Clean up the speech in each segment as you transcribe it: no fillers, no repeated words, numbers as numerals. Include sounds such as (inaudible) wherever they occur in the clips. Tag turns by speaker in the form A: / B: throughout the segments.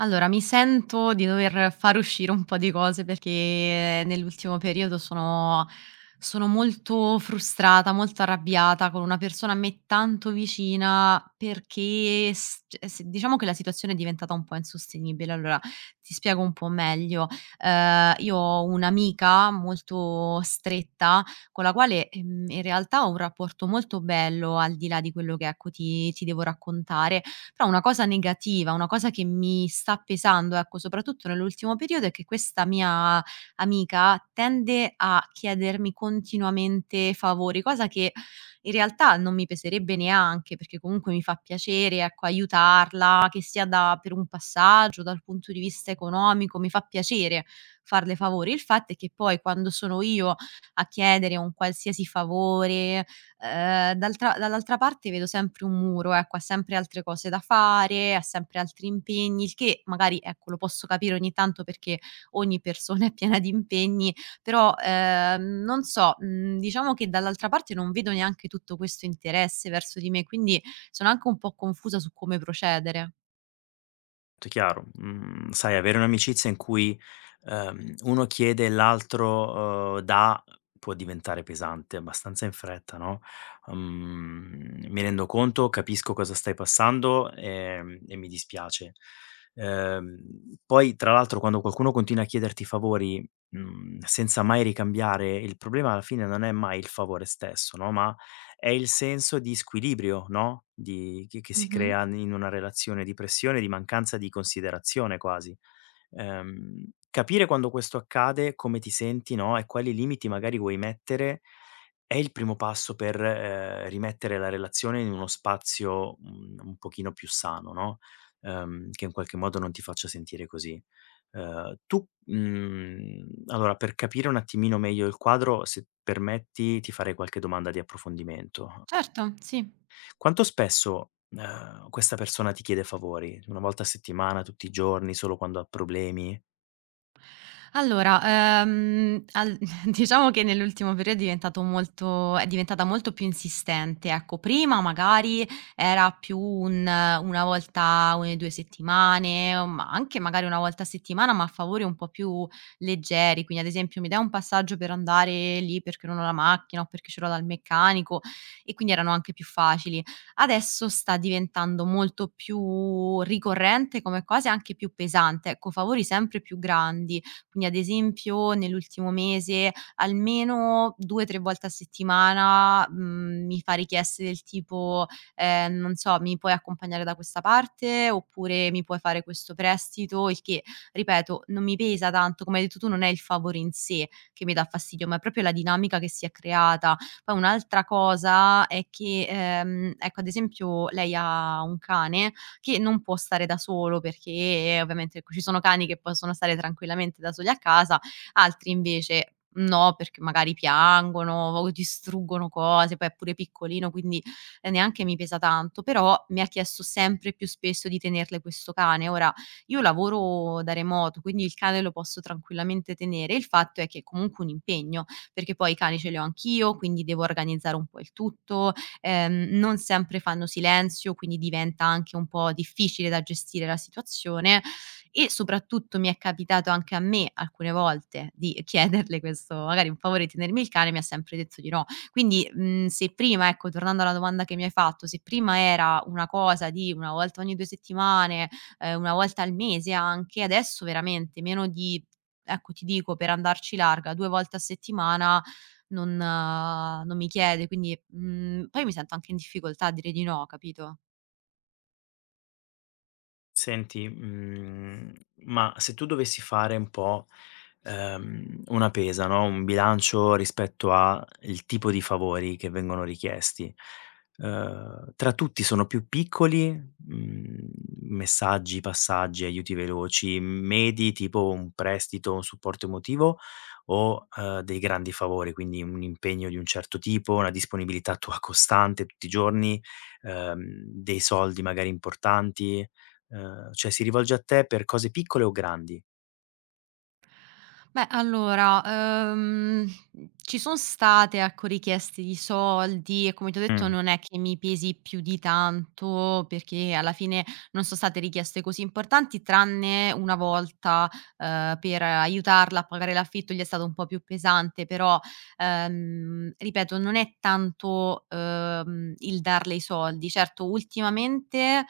A: Allora, mi sento di dover far uscire un po' di cose perché nell'ultimo periodo sono molto frustrata, molto arrabbiata con una persona a me tanto vicina perché cioè, diciamo che la situazione è diventata un po' insostenibile. Allora, ti spiego un po' meglio. Io ho un'amica molto stretta con la quale in realtà ho un rapporto molto bello al di là di quello che, ecco, ti devo raccontare però una cosa negativa, una cosa che mi sta pesando, ecco, soprattutto nell'ultimo periodo, è che questa mia amica tende a chiedermi continuamente favori, cosa che in realtà non mi peserebbe neanche, perché comunque mi fa piacere, ecco, aiutarla, che sia da, per un passaggio, dal punto di vista economico, mi fa piacere farle favori. Il fatto è che poi quando sono io a chiedere un qualsiasi favore, d'altra dall'altra parte vedo sempre un muro, ecco, ha sempre altre cose da fare, ha sempre altri impegni, il che magari, ecco, lo posso capire ogni tanto perché ogni persona (laughs) è piena di impegni, però, non so, diciamo che dall'altra parte non vedo neanche tutto questo interesse verso di me, quindi sono anche un po' confusa su come procedere.
B: Tutto chiaro. Mhmm, sai avere un'amicizia in cui, uno chiede e l'altro, dà può diventare pesante abbastanza in fretta, no, mi rendo conto, capisco cosa stai passando, e mi dispiace. Ehm, Poi tra l'altro quando qualcuno continua a chiederti favori, mhmm, senza mai ricambiare, il problema alla fine non è mai il favore stesso, no, ma è il senso di squilibrio, no, di che si
A: Mh-mh.
B: crea in una relazione, di pressione, di mancanza di considerazione quasi. Capire quando questo accade, come ti senti, no, e quali limiti magari vuoi mettere, è il primo passo per, rimettere la relazione in uno spazio, mhmm, un pochino più sano, no, che in qualche modo non ti faccia sentire così. Tu, mhmm, allora per capire un attimino meglio il quadro, se permetti, ti farei qualche domanda di approfondimento.
A: Certo, sì.
B: Quanto spesso, questa persona ti chiede favori? Una volta a settimana, tutti i giorni, solo quando ha problemi?
A: Allora, al (laughs) diciamo che nell'ultimo periodo è diventata molto più insistente, ecco. Prima magari era più un una volta ogni 2 settimane, o, ma anche magari 1 volta a settimana, ma a favori un po' più leggeri, quindi ad esempio: "Mi dai un passaggio per andare lì perché non ho la macchina o perché ce l'ho dal meccanico", e quindi erano anche più facili. Adesso sta diventando molto più ricorrente come cosa e anche più pesante, ecco, favori sempre più grandi. Quindi ad esempio nell'ultimo mese almeno 2, 3 volte a settimana, mi fa richieste del tipo, non so: "Mi puoi accompagnare da questa parte?" Oppure: "Mi puoi fare questo prestito?" Il che, ripeto, non mi pesa tanto, come hai detto tu non è il favore in sé che mi dà fastidio, ma è proprio la dinamica che si è creata. Poi un'altra cosa è che, ecco, ad esempio lei ha un cane che non può stare da solo perché, ovviamente, ecco, ci sono cani che possono stare tranquillamente da soli a casa, altri invece no, perché magari piangono o distruggono cose, poi è pure piccolino, quindi, neanche mi pesa tanto, però mi ha chiesto sempre più spesso di tenerle questo cane. Ora io lavoro da remoto, quindi il cane lo posso tranquillamente tenere, il fatto è che è comunque un impegno, perché poi i cani ce li ho anch'io, quindi devo organizzare un po' il tutto, non sempre fanno silenzio, quindi diventa anche un po' difficile da gestire la situazione e soprattutto mi è capitato anche a me alcune volte di (laughs) chiederle questo, magari un favore di tenermi il cane, mi ha sempre detto di no. Quindi, se prima, ecco, tornando alla domanda che mi hai fatto, se prima era una cosa di 1 volta ogni 2 settimane, 1 volta al mese anche, adesso veramente meno di, ecco, ti dico per andarci larga 2 volte a settimana non mi chiede, quindi, poi mi sento anche in difficoltà a dire di no, capito?
B: Senti, mhmm, ma se tu dovessi fare un po' una pesa, no, un bilancio rispetto a il tipo di favori che vengono richiesti. Tra tutti sono più piccoli, mhmm, messaggi, passaggi, aiuti veloci, medi tipo un prestito, un supporto emotivo o, dei grandi favori, quindi un impegno di un certo tipo, una disponibilità tua costante tutti i giorni, dei soldi magari importanti, cioè si rivolge a te per cose piccole o grandi?
A: Beh, allora, ehm, ci son state, ecco, richieste di soldi e come ti ho detto
B: Mh.
A: non è che mi pesi più di tanto, perché alla fine non son state richieste così importanti, tranne una volta, per aiutarla a pagare l'affitto, gli è stato un po' più pesante, però, ripeto, non è tanto, il darle i soldi. Certo, ultimamente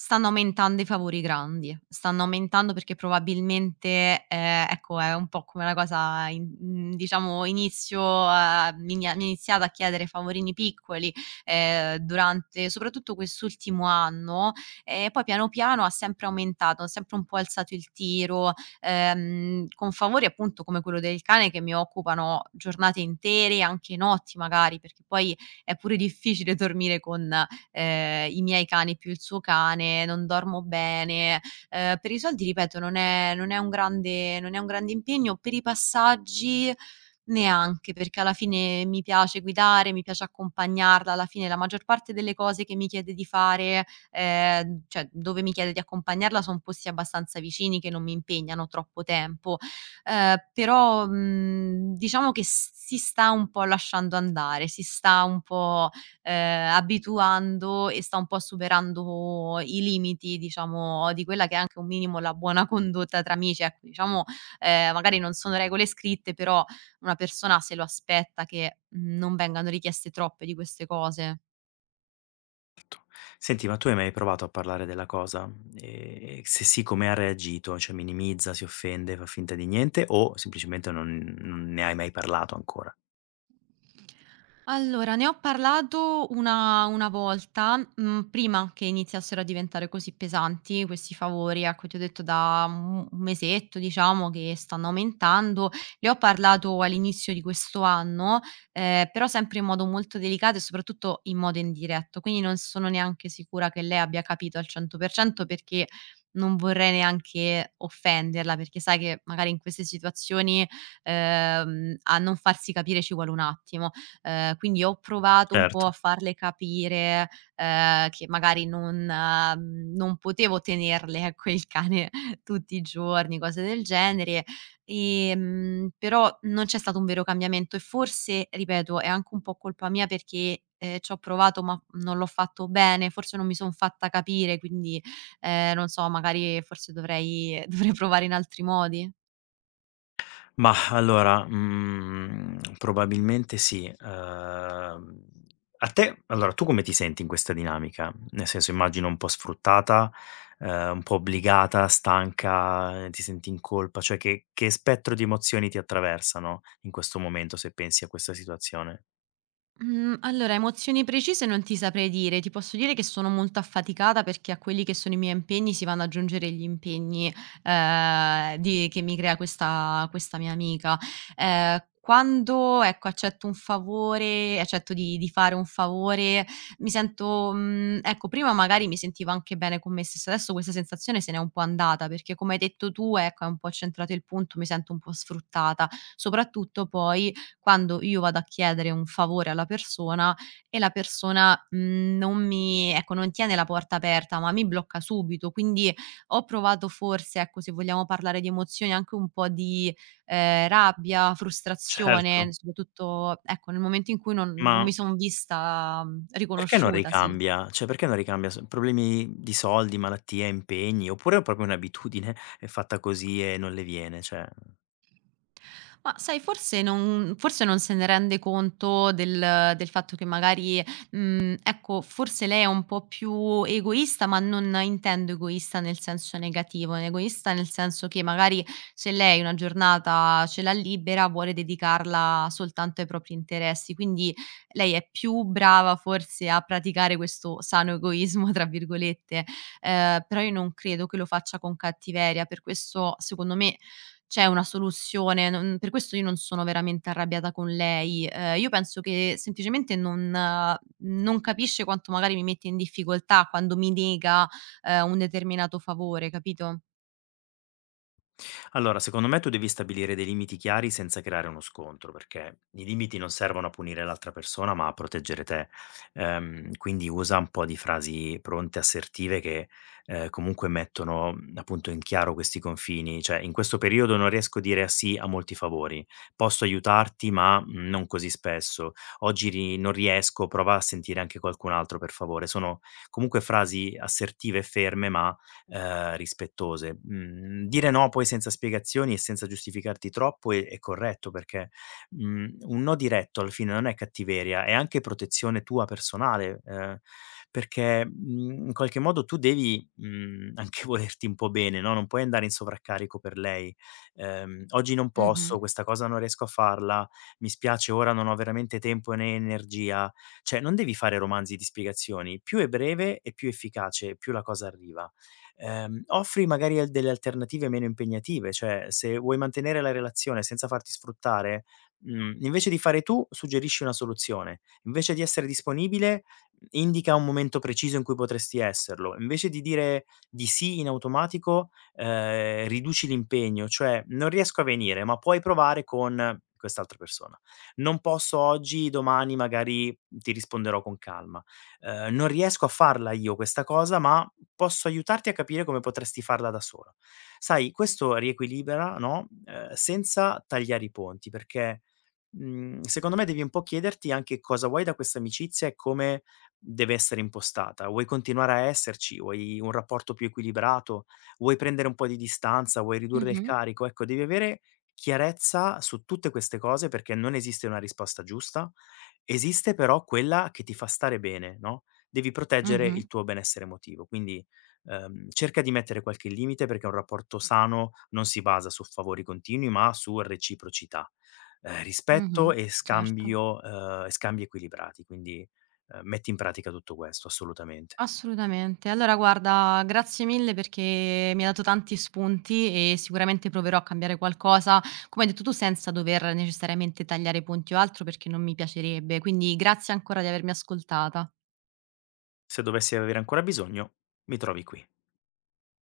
A: stanno aumentando i favori grandi, stanno aumentando perché probabilmente, ecco, è un po' come la cosa, diciamo, inizio a mi mi hanno iniziato a chiedere favorini piccoli, durante soprattutto quest'ultimo anno, e poi piano piano ha sempre aumentato, ha sempre un po' alzato il tiro, con favori appunto come quello del cane che mi occupano giornate intere, anche notti magari, perché poi è pure difficile dormire con, i miei cani più il suo cane, non dormo bene. Per i soldi ripeto non è non è un grande non è un grande impegno, per i passaggi neanche, perché alla fine mi piace guidare, mi piace accompagnarla, alla fine la maggior parte delle cose che mi chiede di fare, cioè dove mi chiede di accompagnarla son posti abbastanza vicini che non mi impegnano troppo tempo. Però, diciamo che s si sta un po' lasciando andare, si sta un po', abituando e sta un po' superando i limiti, diciamo, di quella che è anche un minimo la buona condotta tra amici, ecco. Diciamo, magari non sono regole scritte, però una persona se lo aspetta che, non vengano richieste troppe di queste cose.
B: Senti, ma tu hai mai provato a parlare della cosa? E se sì, come ha reagito? Cioè minimizza, si offende, fa finta di niente o semplicemente non ne hai mai parlato ancora?
A: Allora, ne ho parlato una volta, prima che iniziassero a diventare così pesanti questi favori, ecco, ti ho detto da u un mesetto diciamo che stanno aumentando. Le ho parlato all'inizio di questo anno, però sempre in modo molto delicato e soprattutto in modo indiretto, quindi non sono neanche sicura che lei abbia capito al 100%, perché non vorrei neanche offenderla, perché sai che magari in queste situazioni, a non farsi capire ci vuole un attimo. Quindi ho provato un po' a
B: Certo.
A: farle capire, che magari non potevo tenerle, ecco, il cane (laughs) tutti i giorni, cose del genere. Però non c'è stato un vero cambiamento e forse, ripeto, è anche un po' colpa mia perché, c'ho provato ma non l'ho fatto bene, forse non mi son fatta capire, quindi, non so, magari forse dovrei (laughs) dovrei provare in altri modi?
B: Mah, allora, mhmm, probabilmente sì. A te allora, tu come ti senti in questa dinamica? Nel senso, immagino un po' sfruttata, un po' obbligata, stanca, ti senti in colpa, cioè che spettro di emozioni ti attraversano in questo momento, se pensi a questa situazione?
A: Mhmm, allora, emozioni precise non ti saprei dire, ti posso dire che sono molto affaticata perché a quelli che sono i miei impegni si vanno ad aggiungere gli impegni, di che mi crea questa mia amica. Ehm, Quando, ecco, accetto di fare un favore, mi sento, ecco, prima magari mi sentivo anche bene con me stessa, adesso questa sensazione se n'è un po' andata perché come hai detto tu, ecco, hai un po' centrato il punto, mi sento un po' sfruttata. Soprattutto poi, quando io vado a chiedere un favore alla persona e la persona, mhmm, non mi ecco, non tiene la porta aperta, ma mi blocca subito. Quindi ho provato forse, ecco, se vogliamo parlare di emozioni, anche un po' di, rabbia,
B: Certo,
A: frustrazione, soprattutto, ecco, nel momento in cui non
B: ma
A: non mi son vista,
B: perché non
A: riconosciuta, sì.
B: ricambia? Cioè, perché non ricambia? S problemi di soldi, malattie, impegni, oppure è proprio un'abitudine, è fatta così e non le viene? Cioè
A: Ma sai, forse non se ne rende conto del fatto che magari, ecco, forse lei è un po' più egoista, ma non intendo egoista nel senso negativo, è egoista nel senso che magari se lei una giornata ce l'ha libera, vuole dedicarla soltanto ai propri interessi. Quindi lei è più brava forse a praticare questo "sano egoismo" (laughs) tra virgolette, però io non credo che lo faccia con cattiveria. Per questo secondo me c'è una soluzione, non per questo io non sono veramente arrabbiata con lei. Io penso che semplicemente non capisce quanto magari mi mette in difficoltà quando mi nega, un determinato favore, capito?
B: allora, secondo me tu devi stabilire dei limiti chiari senza creare uno scontro, perché i limiti non servono a punire l'altra persona, ma a proteggere te. Quindi usa un po' di frasi pronte, assertive, che comunque mettono mm, appunto in chiaro questi confini. Cioè, in questo periodo non riesco a dire sì a molti favori, posso aiutarti, ma mm, non così spesso. Oggi non riesco, prova a sentire anche qualcun altro per favore. Sono comunque frasi assertive e ferme, ma rispettose. Mhmm, dire no poi senza spiegazioni e senza giustificarti troppo è corretto perché, mhmm, un no diretto alla fine non è cattiveria, è anche protezione tua personale, perché, mhmm, in qualche modo tu devi, mhmm, anche (laughs) volerti un po' bene, no, non puoi andare in sovraccarico per lei. "Oggi non
A: Mh-mh.
B: posso, questa cosa non riesco a farla, mi spiace ora non ho veramente tempo né energia." Cioè non devi fare romanzi di spiegazioni, più è breve e più è efficace, più la cosa arriva. Offri magari al delle alternative meno impegnative, cioè se vuoi mantenere la relazione senza farti sfruttare, mhmm, invece di fare tu, suggerisci una soluzione. Invece di essere disponibile, indica un momento preciso in cui potresti esserlo. Invece di dire di sì in automatico, riduci l'impegno, cioè: "Non riesco a venire, ma puoi provare con quest'altra persona". "Non posso oggi, domani magari ti risponderò con calma". "Non riesco a farla io questa cosa, ma posso aiutarti a capire come potresti farla da solo. Sai, questo riequilibra, no, senza tagliare i ponti, perché, mhmm, secondo me devi un po' chiederti anche cosa vuoi da questa amicizia e come deve essere impostata. Vuoi continuare a esserci? Vuoi un rapporto più equilibrato? Vuoi prendere un po' di distanza? Vuoi ridurre il
A: Mh-mh.
B: carico? Ecco, devi avere chiarezza su tutte queste cose perché non esiste una risposta giusta, esiste però quella che ti fa stare bene, no, devi proteggere
A: Mh-mh.
B: il tuo benessere emotivo. Quindi cerca di mettere qualche limite perché un rapporto sano non si basa su favori continui, ma su reciprocità,
A: Mh-mh.
B: rispetto e
A: Certo.
B: scambio e scambi equilibrati. Quindi, metti in pratica tutto questo, assolutamente.
A: Assolutamente. Allora guarda, grazie mille perché mi hai dato tanti spunti e sicuramente proverò a cambiare qualcosa, come hai detto tu, senza dover necessariamente tagliare i ponti o altro, perché non mi piacerebbe. Quindi grazie ancora di avermi ascoltata.
B: Se dovessi avere ancora bisogno, mi trovi qui.